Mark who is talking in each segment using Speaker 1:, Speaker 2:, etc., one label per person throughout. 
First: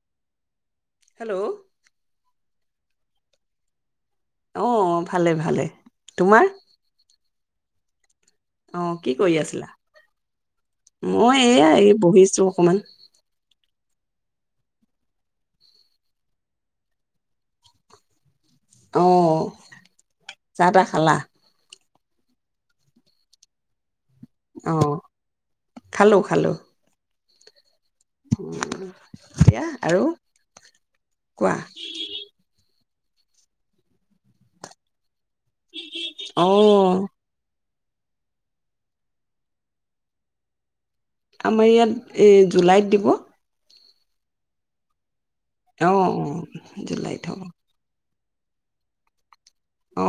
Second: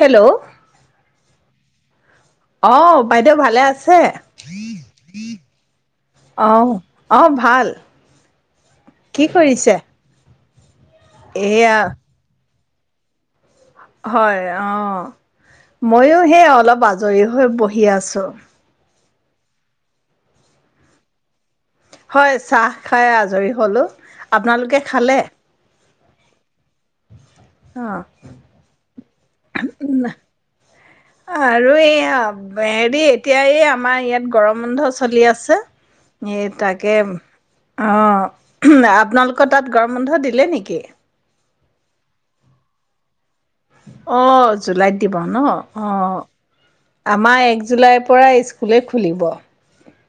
Speaker 1: Hello?
Speaker 2: Hello?
Speaker 1: অ' বাইদেউ ভালে আছে?
Speaker 2: আহ ভালে ভালে,
Speaker 1: অ
Speaker 2: তোমাৰ?
Speaker 1: অ ভাল
Speaker 2: অ কি কৰি আছিলা মই
Speaker 1: এয়া
Speaker 2: এয়াই এই বহিছো অকণমান
Speaker 1: হয় অ মইও হেই অলপ আজৰি হৈ বহি আছো
Speaker 2: অ চাহ তাহ খালা
Speaker 1: হয় চাহ খাই আজৰি হলো আপোনালোকে
Speaker 2: অ'
Speaker 1: খালে
Speaker 2: খালো খালো
Speaker 1: অ
Speaker 2: অ' এতিয়া
Speaker 1: উ
Speaker 2: আৰু কোৱা।
Speaker 1: আৰু এইয়া এই এতিয়া আমাৰ ইয়াত গৰম বন্ধ চলি আছে ছে এই তাকে
Speaker 2: অ'
Speaker 1: অ উম আপোনালোকৰ তাত গৰম বন্ধ দিলে নেকি
Speaker 2: আমাৰ ইয়াত এই জুলাইত দিব
Speaker 1: অ জুলাইত দিব দিব ন অ আমাৰ এক জুলাই পৰা স্কুলে খুলিব।
Speaker 2: অ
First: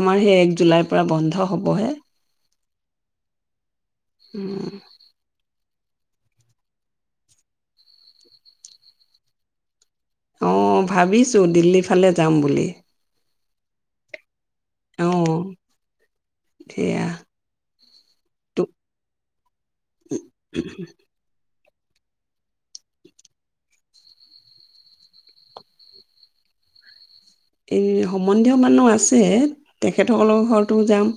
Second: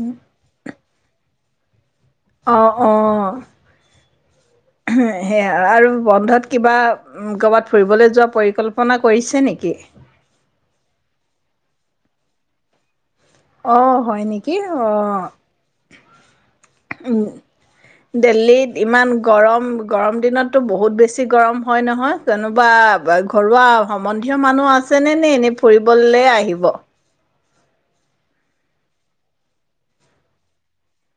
Speaker 2: আমাৰ সেই এক জুলাই পৰা বন্ধ হ'বহে
Speaker 1: অ অ
Speaker 2: উম।
Speaker 1: সেয়া আৰু বন্ধত কিবা উম কৰবাত ফুৰিবলৈ যোৱা পৰিকল্পনা কৰিছে নেকি
Speaker 2: অ ভাবিছো দিল্লী ফালে যাম বুলি
Speaker 1: অ হয় নেকি কি অ
Speaker 2: সেয়া। তো
Speaker 1: ডেলহীত ইমান গৰম। গৰম দিনত টো বহুত বেছি গৰম হয় নহয় কোনোবা ঘৰুৱা সম্বন্ধীয় মানুহ আছেনে নে এনেই ফুৰিবলে আহিব
Speaker 2: এই সম্বন্ধীয় মানুহ আছে তেখেতসকলৰ ঘৰতো যাম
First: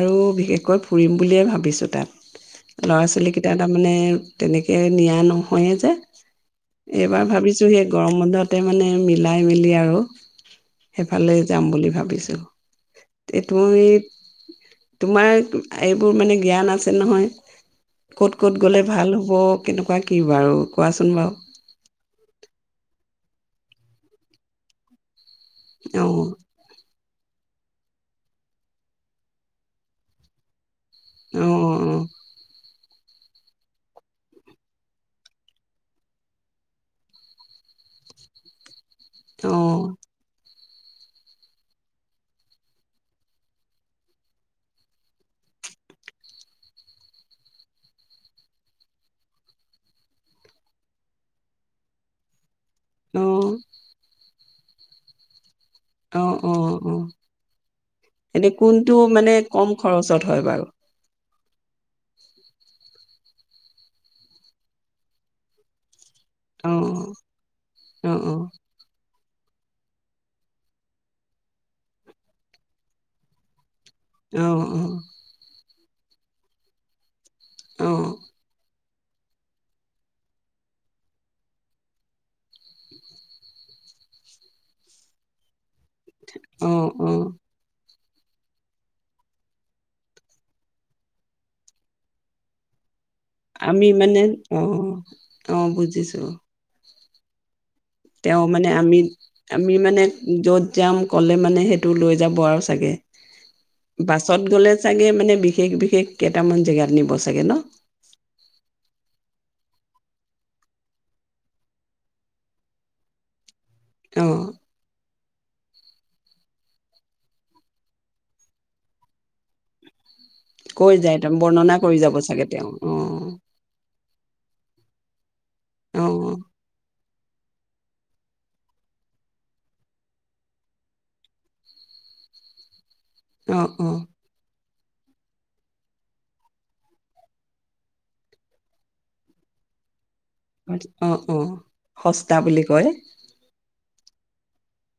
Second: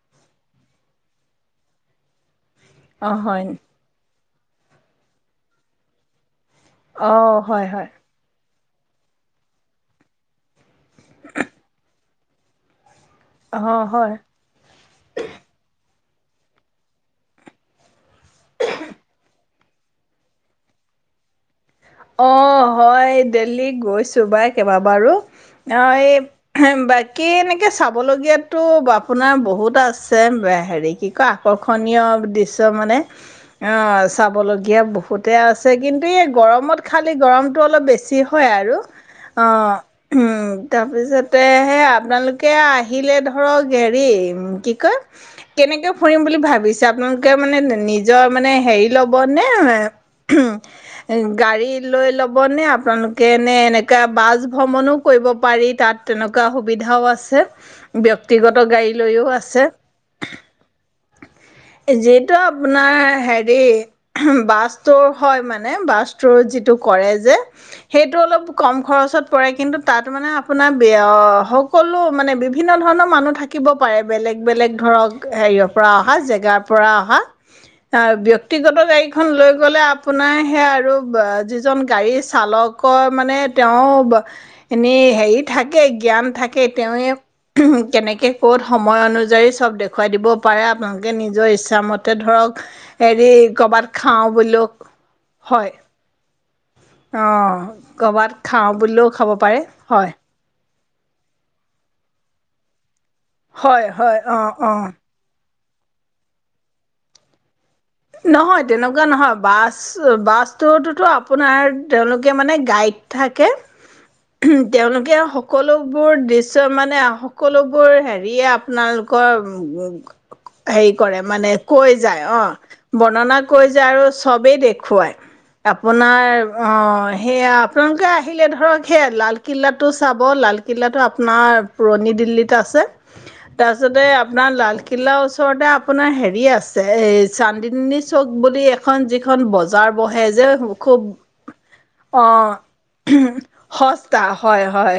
Speaker 2: আৰু বিশেষকৈ ফুৰিম বুলিয়ে ভাবিছো তাত ল'ৰা
Speaker 1: অ', হয়
Speaker 2: ছোৱালীকেইটা তাৰমানে তেনেকে নিয়া নহয়ে যে। এইবাৰ
Speaker 1: অ',
Speaker 2: ভাবিছো
Speaker 1: হয় হয়
Speaker 2: সেই গৰম বন্ধত তাতে মানে মিলাই মেলি আৰু সেইফালে যাম বুলি ভাবিছো তুমি
Speaker 1: অ', হয়।
Speaker 2: তোমাৰ এইবোৰ মানে জ্ঞান আছে নহয় ক'ত ক'ত গ'লে ভাল হ'ব কেনেকুৱা কি বাৰু কোৱাচোন বাৰু
Speaker 1: অ, হয়। দেল্হী গৈছো বাই কেইবাবাৰো। অ এই
Speaker 2: অঁ
Speaker 1: কি এনেকি চাবলগীয়াতো আপোনাৰ বহুত আছে হেৰি কি কয়
Speaker 2: অঁ
Speaker 1: আকৰ্ষণীয় দৃশ্য মানে অ চাবলগীয়া বহুতে আছে কিন্তু এই গৰমত খালি গৰমতটো অলপ বেছি হয় আৰু অ
Speaker 2: অঁ অঁ
Speaker 1: উম তাৰপিছতে সে আপোনালোকে আহিলে ধৰক হেৰি কি কয় কেনেকৈ ফুৰিম বুলি ভাবিছে আপোনালোকে মানে নিজৰ মানে হেৰি ল'বনে গাড়ী লৈ ল'বনে তোমালোকে
Speaker 2: অঁ
Speaker 1: এনেকা বাজ ভ্ৰমণো কৰিব পাৰি তাত
Speaker 2: অঁ
Speaker 1: তেনেকুৱা
Speaker 2: অঁ অঁ
Speaker 1: সুবিধাও আছে
Speaker 2: এতিয়া
Speaker 1: ব্যক্তিগত গাড়ী
Speaker 2: কোনটো
Speaker 1: লৈও
Speaker 2: মানে
Speaker 1: আছে
Speaker 2: কম খৰচত হয় বাৰু
Speaker 1: যিহেতু আপোনাৰ হেৰি বাছ টু হয় মানে বাছ টো
Speaker 2: অঁ
Speaker 1: কৰে যে
Speaker 2: অ',
Speaker 1: সেইটো অলপ
Speaker 2: অ',
Speaker 1: কম খৰচত পৰে কিন্তু তাত মানে আপোনাৰ সকলো মানে বিভিন্ন ধৰণৰ মানুহ থাকিব। পাৰে বেলেগ বেলেগ
Speaker 2: অ',
Speaker 1: ধৰক হেৰিয় পৰা অহা জেগাৰ পৰা অহা অ ব্যক্তিগত গাড়িত সেইখন লৈ গ'লে আপোনাৰ সেইয়া আৰু গাড়ী চালকৰ মানে তেওঁ এনেই হেৰি থাকে থাকে জ্ঞান থাকে
Speaker 2: অ', অ', অ
Speaker 1: তেওঁৱে কেনেকে ক'ত সময় অনুযায়ী চব দেখুৱাই দিব পাৰে আপোনালোকে নিজৰ ইচ্ছাামতে ধৰক হেৰি ক'ৰবাত
Speaker 2: আমি মানে
Speaker 1: খাওঁ
Speaker 2: অ
Speaker 1: বুলিলেও
Speaker 2: অ বুজিছো
Speaker 1: আহ কৰবাত
Speaker 2: তেওঁ মানে
Speaker 1: খাওঁ
Speaker 2: আমি
Speaker 1: বুলেও খাব পাৰে
Speaker 2: আমি মানে
Speaker 1: হয়
Speaker 2: য'ত যাম ক'লে মানে সেইটো লৈ যাব আৰু চাগে
Speaker 1: হয় হয়
Speaker 2: বাছত
Speaker 1: অ
Speaker 2: গ'লে
Speaker 1: অ
Speaker 2: চাগে মানে বিশেষ বিশেষ কেইটামান জেগাত নিব চাগে ন
Speaker 1: নহয় তেনেকুৱা নহয় বাছ বাছটোতোতো আপোনাৰ তেওঁলোকে মানে গাইড থাকে
Speaker 2: অ',
Speaker 1: তেওঁলোকেও সকলোবোৰ দৃশ্য মানে সকলোবোৰ হেৰিয়ে আপোনালোকৰ হেৰি
Speaker 2: কৈ
Speaker 1: কৰে
Speaker 2: যায় ত
Speaker 1: মানে
Speaker 2: বৰ্ণনা
Speaker 1: কৈ
Speaker 2: কৰি যাব
Speaker 1: যায় অঁ
Speaker 2: চাগে তেওঁ অ
Speaker 1: বৰ্ণনা কৈ যে আৰু চব বে দেখুৱায় আপোনাৰ অ সেয়া। আপোনালোকে আহিলে ধৰক সেইয়া লালকিল্লাটো চাব। লালকিল্লাটো আপোনাৰ পুৰণি দিল্লীত আছে।
Speaker 2: অ',
Speaker 1: তাৰপিছতে আপোনাৰ লাল কিলাৰ ওচৰতে আপোনাৰ হেৰি আছে, এই চণ্ডী [inaudible] চ'ক বুলি এখন যিখন বজাৰ বহে যে খুব।
Speaker 2: অ', অ', অ',
Speaker 1: অ'।
Speaker 2: সস্তা বুলি কয়
Speaker 1: [unintelligible] তা হয়, হয়।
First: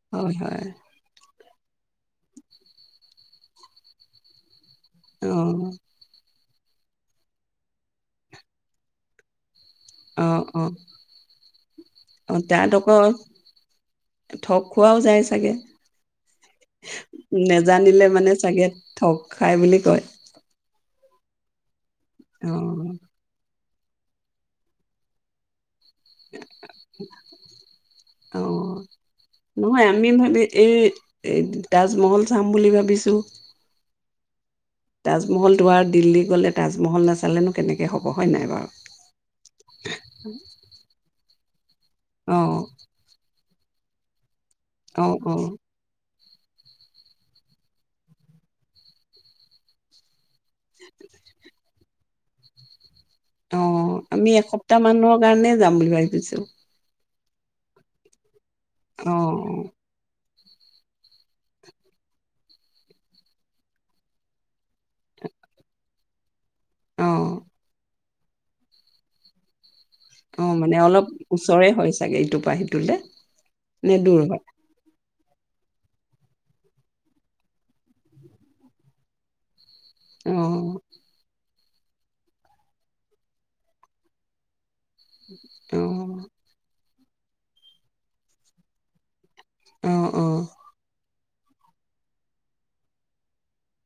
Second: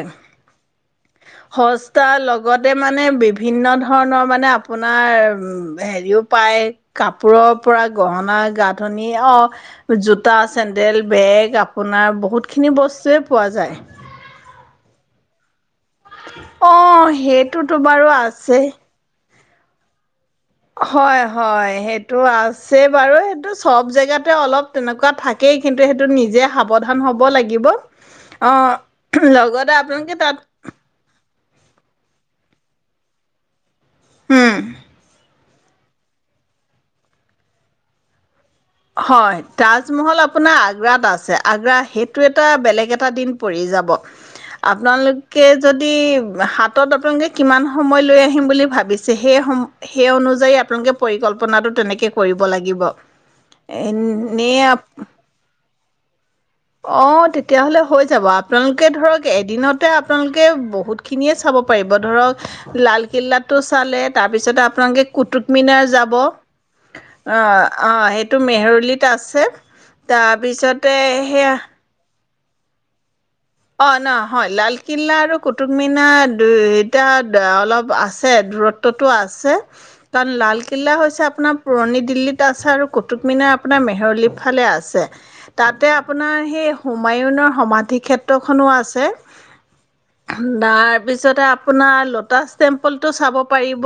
Speaker 1: সস্তা। লগতে মানে বিভিন্ন ধৰণৰ মানে আপ আপোনাৰ
Speaker 2: অ',
Speaker 1: হেৰিও। পাই। কাপোৰৰ পৰা গহনা-গাঁথনি হওক জোতা,
Speaker 2: অ', অ',
Speaker 1: চেণ্ডেল, বেগ আপোনাৰ
Speaker 2: অ', তাত
Speaker 1: বহুতখিনি
Speaker 2: আকৌ
Speaker 1: বস্তুৱে পোৱা যায়।
Speaker 2: ঠগ খোৱাও যায় চাগে।
Speaker 1: অ', সেইটোতো
Speaker 2: নেজানিলে
Speaker 1: বাৰু
Speaker 2: মানে
Speaker 1: আছে।
Speaker 2: চাগে ঠগ খাই বুলি কয়।
Speaker 1: হয়, হয়। সেই টো আছে
Speaker 2: অ',
Speaker 1: বাৰু সেইটো চব জেগাতে অলপ তেনেকুৱা থাকেই। কিন্তু সেইটো নিজে সাৱধান হ'ব লাগিব। অ'। লগতে
Speaker 2: নহয় আমি
Speaker 1: আপোনালোকে তাত
Speaker 2: ভাবি এই দিছো।
Speaker 1: হমম।
Speaker 2: তাজমহল তোমাৰ দিল্লী গ'লে তাজমহল নাচালেনো কেনেকে হ'ব? হয় নে‌ নাই বাৰু?
Speaker 1: হয়। তাজমহল আপোনাৰ আগ্ৰাত আছে। আগ্ৰা সেইটো
Speaker 2: অ',
Speaker 1: এটা বেলেগ এটা দিন পৰি যাব।
Speaker 2: অ',
Speaker 1: আপোনালোকে
Speaker 2: অ',
Speaker 1: যদি হাতত আপোনালোকে কিমান সময় লৈ আহিম বুলি ভাবিছে? সেই সম, সেই অনুযায়ী আপোনালোকে পৰিকল্পনাটো তেনেকে কৰিব লাগিব।
Speaker 2: অ'। আমি
Speaker 1: এনেই
Speaker 2: এসপ্তাহ
Speaker 1: আপ-
Speaker 2: মানৰ কাৰণে যাম বুলি ভাবিছো। দিছিল।
Speaker 1: অ', তেতিয়াহ'লে হৈ যাব আ আপোনালোকে
Speaker 2: অ',
Speaker 1: ধৰক এদিনতে আপোনালোকে কে বহুতখিনিয়ে চাব পাৰিব। ধৰক লালকিল্লাটো চালে, তাৰপিছতে আপ- আপোনালোকে কুটুকমিনাৰ যাব- বহ।
Speaker 2: অ',
Speaker 1: অ'-অ', সেই টো মেহৰুলিত আছে। তাৰ
Speaker 2: অ', অ' মানে
Speaker 1: পিছতে
Speaker 2: অলপ ওচৰে হৈছে ইটোৰ পৰা সিটোলে
Speaker 1: অ
Speaker 2: নে
Speaker 1: ন
Speaker 2: দূৰ
Speaker 1: হয়, লালকিল্লা আৰু কুটুব তামিনা দুই টা দা অলপ আছে দূৰত্বটো আছে তাত
Speaker 2: অ',
Speaker 1: লালকিল্লা হৈছে আপোনাৰ পুৰণি দিল্লীত আছে আৰু কুটুক মিনাৰ আপোনাৰ মেহৰলি ফালে আছে তে তাতে
Speaker 2: অ',
Speaker 1: আপোনাৰ সেই হুমায়ুনৰ সমাধি ক্ষেত্ৰ টোখনো আছে
Speaker 2: অ', অ',
Speaker 1: হুম বাব তাৰপিছতে আপোনাৰ ল'টাছ টেম্পলটো চাব পাৰিব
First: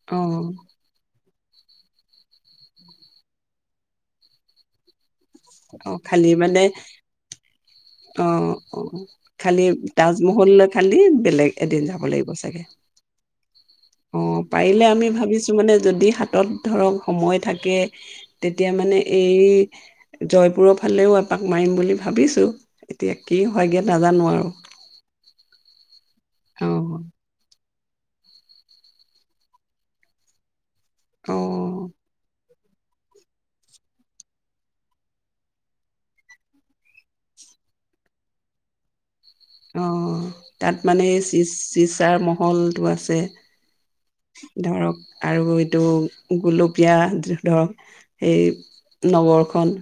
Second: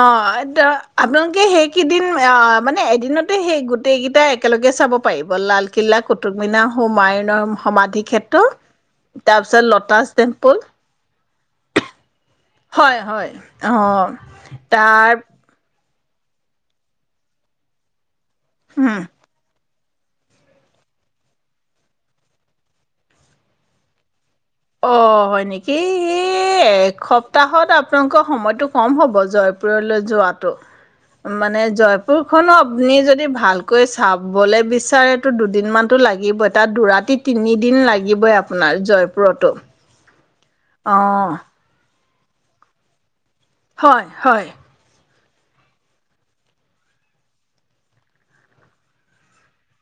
Speaker 1: অ এতিয়া আপোন এই সেইকেইদিন অ, মানে এদিনতে সেই গোটেই কেইটা একেলগে চাব পাৰিব
Speaker 2: অ',
Speaker 1: লালকিল্লা,
Speaker 2: খালি
Speaker 1: কুটুব
Speaker 2: মানে
Speaker 1: মিনাৰ, হুমায়ুনৰ সমাধি
Speaker 2: অ,
Speaker 1: ক্ষেত্ৰ
Speaker 2: অ
Speaker 1: তাৰপিছত
Speaker 2: খালি
Speaker 1: ল'টাছ টেম্পল
Speaker 2: তাজমহলৈ খালি, বেলেগ এদিন যাব লাগিবচে
Speaker 1: হয় হয় অহ,
Speaker 2: পাৰিলে আমি
Speaker 1: তাৰ
Speaker 2: ভাবিছো মানে যদি হাতত, ধৰক সময় থাকে তেতিয়া মানে এই জয়পুৰৰ ফালেও এপাক মাৰিম বুলি ভাবিছো, এতিয়া কি হৈগে নাজানো আৰু
Speaker 1: অ হয় নেকি ই
Speaker 2: অ',
Speaker 1: এসপ্তাহত আপ আতংক সময়টো কম হ'ব জয়পুৰলৈ যোৱাটো মানে
Speaker 2: অ',
Speaker 1: জয়পুৰ খন অ আপুনি যদি ভালকৈ চাবলে বিচাৰেতো, দুদিনমানতো লাগিবই তাত দুৰাতি তিনিদিন লাগিবই আপোনাৰ জয়
Speaker 2: অহ তাত মানে
Speaker 1: অঁ
Speaker 2: চিজ চিজ তাৰ মহলটো আছে
Speaker 1: হয়, হয়
Speaker 2: ধৰক আৰু এইটো, গোলপীয়া ধৰক সেই, নগৰখন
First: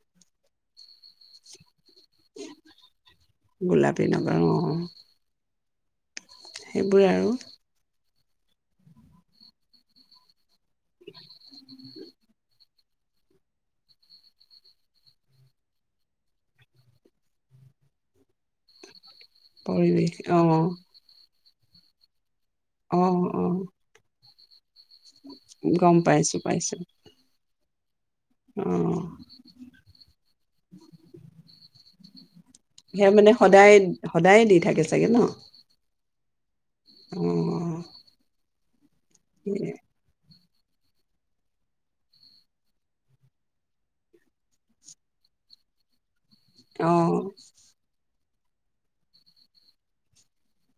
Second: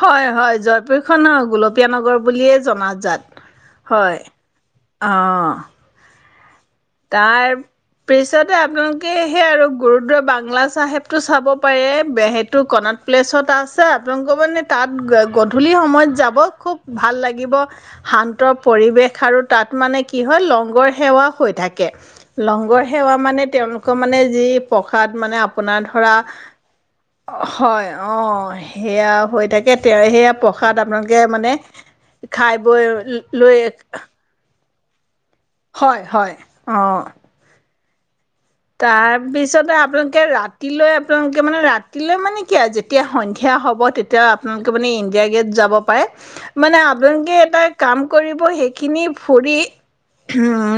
Speaker 1: হয়, হয় জয়পুৰ খন‌ও গোল পীয়ানগৰ বুলিয়ে জনাজাত
Speaker 2: গোলাপী
Speaker 1: হয়,
Speaker 2: নগৰ
Speaker 1: অ
Speaker 2: সেইবোৰে আৰু
Speaker 1: পিছতে আপোনালোকে সেই আৰু গুৰুদ বাংলা চাহেবটো চাব পাৰে বেসেইটো কণাত প্লেছত আছে আপোনালোকৰ মানে তাত গধূলি সময়ত যাব - খুব ভাল লাগিব শান্ত পৰিৱেশ খাৰ তাত মানে
Speaker 2: পৰিৱেশ
Speaker 1: কি হয়
Speaker 2: অ'।
Speaker 1: লংগৰ সেৱা হৈ থাকে কে লংগৰ
Speaker 2: অ',
Speaker 1: সেৱা মানে
Speaker 2: অ',
Speaker 1: তেওঁলোকৰ মানে এই প্ৰসাদ মানে আপোনাৰ
Speaker 2: গম
Speaker 1: ধৰা-
Speaker 2: পাইছো পাইছো
Speaker 1: হয় অঁ
Speaker 2: অ',
Speaker 1: সেয়া হৈ থাকে তে সেয়া প্ৰসাদ আপোনালোকে মানে- খাই বৈ
Speaker 2: সেয়া মানে
Speaker 1: লৈ
Speaker 2: সদায়
Speaker 1: এক-
Speaker 2: সদায় দি চাগে ন
Speaker 1: অঁ
Speaker 2: উম
Speaker 1: তাৰপিছতে আপোনালোকে ৰা- ৰাতিলৈ আপোনালোকে মানে ৰাতিলৈ মানে কি আৰু যেতিয়া সন্ধিয়া হ'ব তেতিয়া আপোনালোকে মানে ইণ্ডিয়া গে'ট যাব পাৰে- মানে
Speaker 2: অ',
Speaker 1: আপোনালোকে এটা কাম- কৰিব সেইখিনি ফুৰি হুম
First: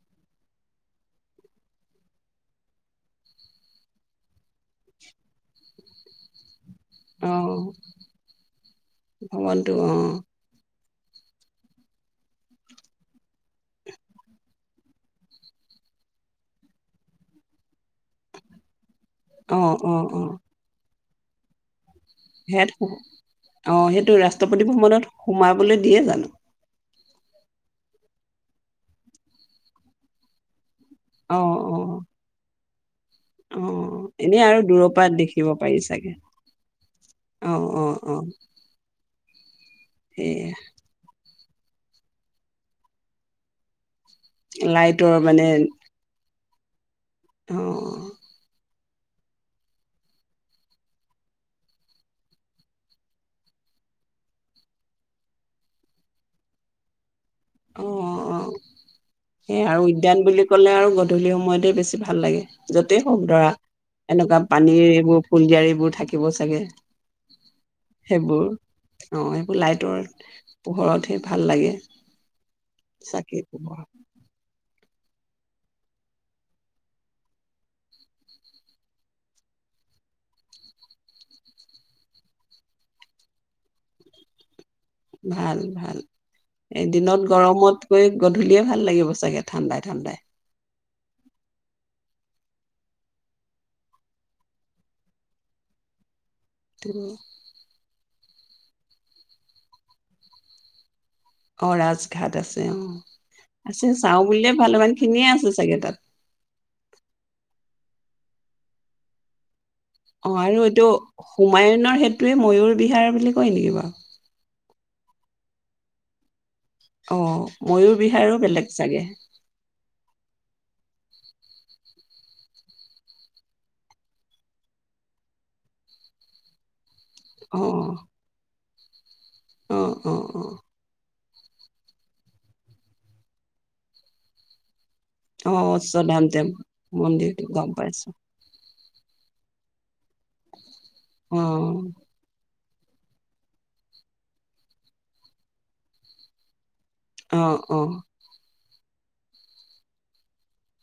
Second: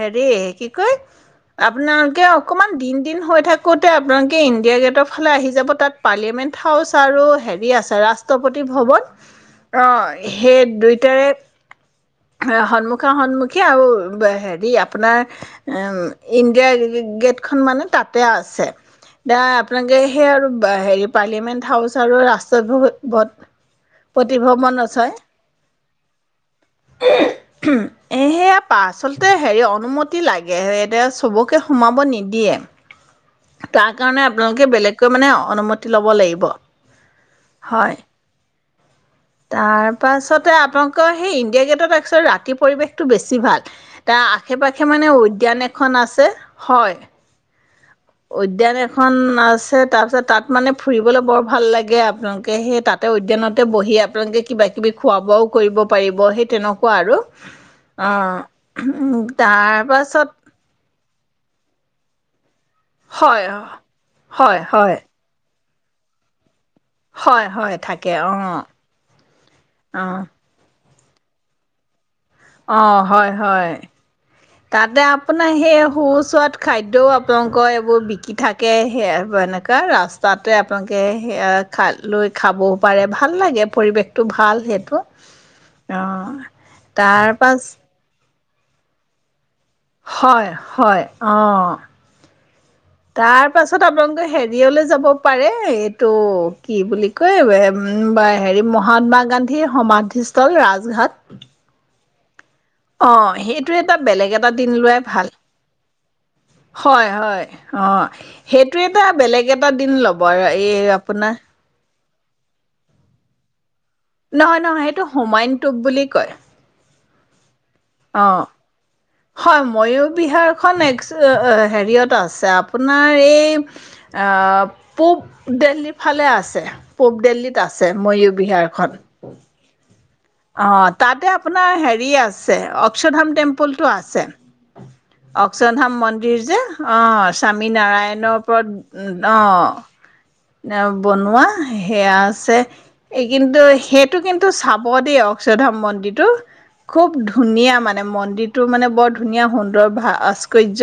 Speaker 1: হেৰি - কি কয় - আপোনালোকে অকণমান দিন দিন হৈ থাকোঁতে আপোনালোকে ইণ্ডিয়া গেটৰ ফালে আহি যাব তাত পাৰ্লিয়ামেণ্ট- হাউছ আৰু
Speaker 2: অ',
Speaker 1: হেৰি আছে ৰাষ্ট্ৰপতি ভৱন অ - তাৰে সন্মুখা সন্মুখী আৰু হেৰি আপোনাৰ উ ইণ্ডিয়া গেটখন মানে তাতে আছে দা
Speaker 2: অ',
Speaker 1: আপোনালোকে সেই আৰু হেৰি পাৰলিেট হউচ
Speaker 2: সাত অ সেইটো
Speaker 1: পতি
Speaker 2: ৰাষ্ট্ৰপতি
Speaker 1: ভৱন
Speaker 2: ভ্ৰৱনত সোমাবলৈ দিয়ে জানো?
Speaker 1: এহেয়া পা আচলতে হেৰি অনুমতি লাগে স
Speaker 2: অ',
Speaker 1: চবকে
Speaker 2: অ',
Speaker 1: সোমাব নিদিয়ে তাৰ
Speaker 2: অ',
Speaker 1: কাৰণে
Speaker 2: এনেই আৰু
Speaker 1: আপোনালোকে
Speaker 2: দূৰৰ পৰা
Speaker 1: বেলেগকৈ মানে
Speaker 2: দেখিব পাৰি
Speaker 1: অনুমতি ল'ব
Speaker 2: চাগে
Speaker 1: লাগিব-
Speaker 2: অ',
Speaker 1: হয়
Speaker 2: অ', অ', সেয়া
Speaker 1: তাৰপাছতে আপোনালোকৰ হেৰিম- গেটত ৰাতি পৰিৱেশটো বেছি ভাল তাৰ আশে পাশে মানে উদ্যান এখন আছে হয়
Speaker 2: অ-
Speaker 1: উদ্যান এখন আছে তাৰপিছত তাত মানে ফুৰিবলৈ বৰ ভাল লাগে আপোনালোকে সেই তাতে উদ্যানতে বহি আপোনালোকে কিবা কিবি খোৱা বোৱাও কৰিব পাৰিব সেই তেনেকুৱা আৰু
Speaker 2: অ', অ' সেই আৰু উদ্যান
Speaker 1: তাৰপাছত
Speaker 2: বুলি ক'লে আৰু গধূলিসম সময়তে বেছি ভাল লাগে। য'তেই হওক
Speaker 1: হয়
Speaker 2: ধৰা এনেকুৱা
Speaker 1: হয়
Speaker 2: পানী
Speaker 1: হয়
Speaker 2: এইবোৰ ফুলজিয়াৰ বোৰ থাকিব চাগে।
Speaker 1: হয় হয় থাকে অ
Speaker 2: সেইবোৰ অ' সেইবোৰ লাইটৰ
Speaker 1: অ
Speaker 2: পোহৰত ভাল লাগে।
Speaker 1: অ' হয়,
Speaker 2: চাকি
Speaker 1: হয়।
Speaker 2: পোহৰ
Speaker 1: তাতে আপোনাৰ সেই সুস্বাদ খাদ্যয়ও আপোনালোকৰ এইবোৰ বিকি থাকে খেবোৰ অনকা ৰস্ততে আপোনালোকে শৈয়া খলৈ খাবও পাৰে ভাল লাগে পৰিবেশ টো ভালহে।
Speaker 2: ভাল, ভাল এদিনত
Speaker 1: তাৰ পাছ
Speaker 2: গৰমতগৈ গধূলিয়ে ভাল লাগিব চাগে। ঠাণ্ডাই, ঠাণ্ডাই
Speaker 1: হয়, হয় অ' তাৰ পাছত আপোনালোকে হেৰিয়লৈ যাব পাৰে এইটো কি বুলি কয় বা হেৰি মহাত্মা গান্ধীৰ সমাধিস্থল ৰাজঘাট
Speaker 2: অ'আজ ঘাদ আছে। অ
Speaker 1: আহ সেইটো
Speaker 2: আছে
Speaker 1: এটা
Speaker 2: চাওঁ
Speaker 1: বেলেগ
Speaker 2: বুলিলে
Speaker 1: এটা দিন
Speaker 2: ভালেমান
Speaker 1: লোৱাই
Speaker 2: খিনিয়ে
Speaker 1: ভাল।
Speaker 2: আছে চাগে তাত
Speaker 1: হয়, হয় অ' সেইটো এটা বেলেগ এটা কটা দিন ল'ব আৰু এই আপোনাৰ
Speaker 2: তেই ময়ুৰ বিহাৰ বুলি কয় নেকি বাৰু?
Speaker 1: টো হুমাইনটোপ বুলি কয়।
Speaker 2: অ' ময়ুৰ
Speaker 1: অ'।
Speaker 2: বিহাৰো বেলেগ চাগে।
Speaker 1: হয় ময়ৰ বিহাৰখন এক হেৰিয়ত আছে আপোনাৰ এই পূব দিল্লীৰ ফালে আছে। পূব
Speaker 2: অ
Speaker 1: দিল্লীত আছে ময়ূৰ বিহাৰ। সাত
Speaker 2: অ'
Speaker 1: অ' তাতে আপোনাৰ হেৰি আছে অক্ষধাম টেম্পলটো আছে।
Speaker 2: অ
Speaker 1: অক্ষলধাম
Speaker 2: অশ্বধাম
Speaker 1: মন্দিৰ যে অ'
Speaker 2: মন্দিৰটো গম
Speaker 1: স্বামী
Speaker 2: পাইছো
Speaker 1: নাৰায়ণৰ ওপৰত অঁ এ বনোৱা
Speaker 2: অ
Speaker 1: সেয়া আছে। এই কিন্তু সেইটো কিন্তু চাব দেই অক্ষধাম মন্দিৰটো। খুব
Speaker 2: অ
Speaker 1: ধুনীয়া
Speaker 2: অ
Speaker 1: মানে মন্দিৰ। টো মানে বৰ ধুনীয়া সুন্দৰ ভাস্কৰ্য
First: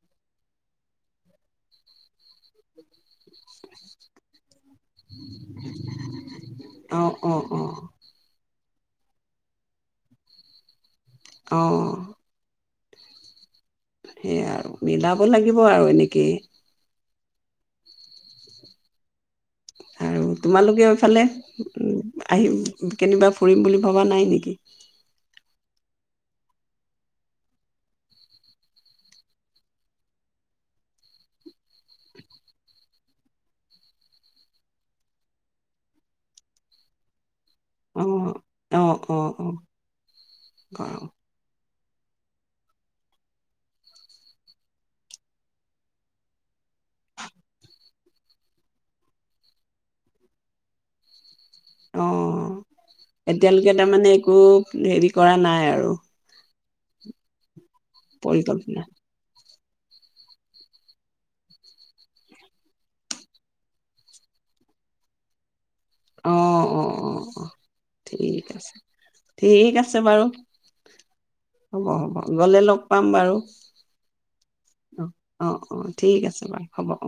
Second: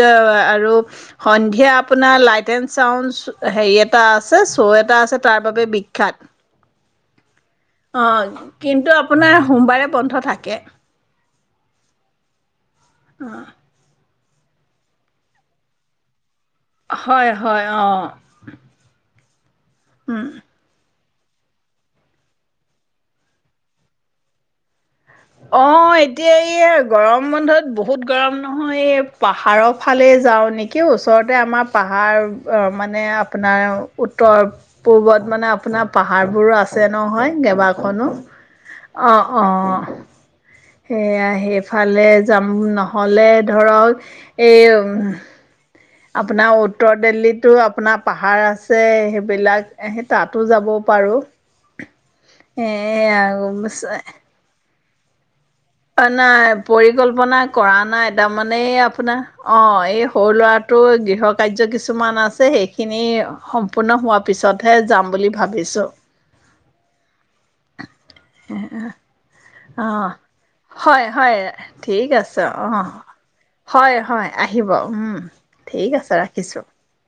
Speaker 1: আৰু সন্ধিয়া আপোনাৰ লাইট এণ্ড চাউণ্ড হেৰি এটা আ আছে শ্ব' এটা আছে তাৰ বাবে বিখ্যাত।
Speaker 2: অ', অ',
Speaker 1: অ' কিন্তু আপোনাৰ সোমবাৰে বন্ধ থাকে।
Speaker 2: অ'
Speaker 1: অ'
Speaker 2: সেইয়াই আৰু মিলাব লাগিব আৰু এনেকেই
Speaker 1: হয় হয় অ'
Speaker 2: আৰু তোমালোকেও এফালে, আহি কেনিবা ফুৰিম বুলি ভবা নাই নেকি?
Speaker 1: অ' এতিয়া এই গৰম বন্ধত বহুত গৰম নহয়, এই পাহাৰৰ ফালে যাওঁ নেকি ওচৰতে আমাৰ পাহাৰ মানে আপোনাৰ উত্তৰ পূ্বত মানে আপোনাৰ পাহাৰবোৰো আছে নহয়। কেবাখনো অ' অ'
Speaker 2: গৰম
Speaker 1: সেইয়া আহে ইফালে যাম নহ'লে ধৰক এই আপোনাৰ উত্তৰ দিল্লীতো আপোনাৰ পাহাৰ আছে, সেইবিলাক সেই তাতো যাব পাৰো।
Speaker 2: অ', এতিয়ালৈকে তাৰমানে একো? দেৰি কৰা নাই। আৰু
Speaker 1: অ' নাই পৰিকল্পনা কৰা নাই, তাৰমানে
Speaker 2: পৰিকল্পনা
Speaker 1: আপোনাৰ অ' এই সৰু ল'ৰাটোৰ গৃহ কাৰ্য কিছুমান আছে, সেইখিনি সম্পূৰ্ণ হোৱাৰ পিছতহে যাম বুলি ভাবিছোঁ।
Speaker 2: অ' অ' অ' অ' ঠিক আছে, ঠিক
Speaker 1: অ
Speaker 2: আছে বাৰু
Speaker 1: হয় হয়
Speaker 2: হ'ব,
Speaker 1: ঠিক
Speaker 2: হ'ব
Speaker 1: আছে,
Speaker 2: গ'লে
Speaker 1: অ
Speaker 2: লগ পাম বাৰু
Speaker 1: হয় হয় আহিব
Speaker 2: অ',
Speaker 1: উম
Speaker 2: অ',
Speaker 1: ঠিক
Speaker 2: অ',
Speaker 1: আছে ৰাখিছো।
Speaker 2: বাৰু হ'ব অ'।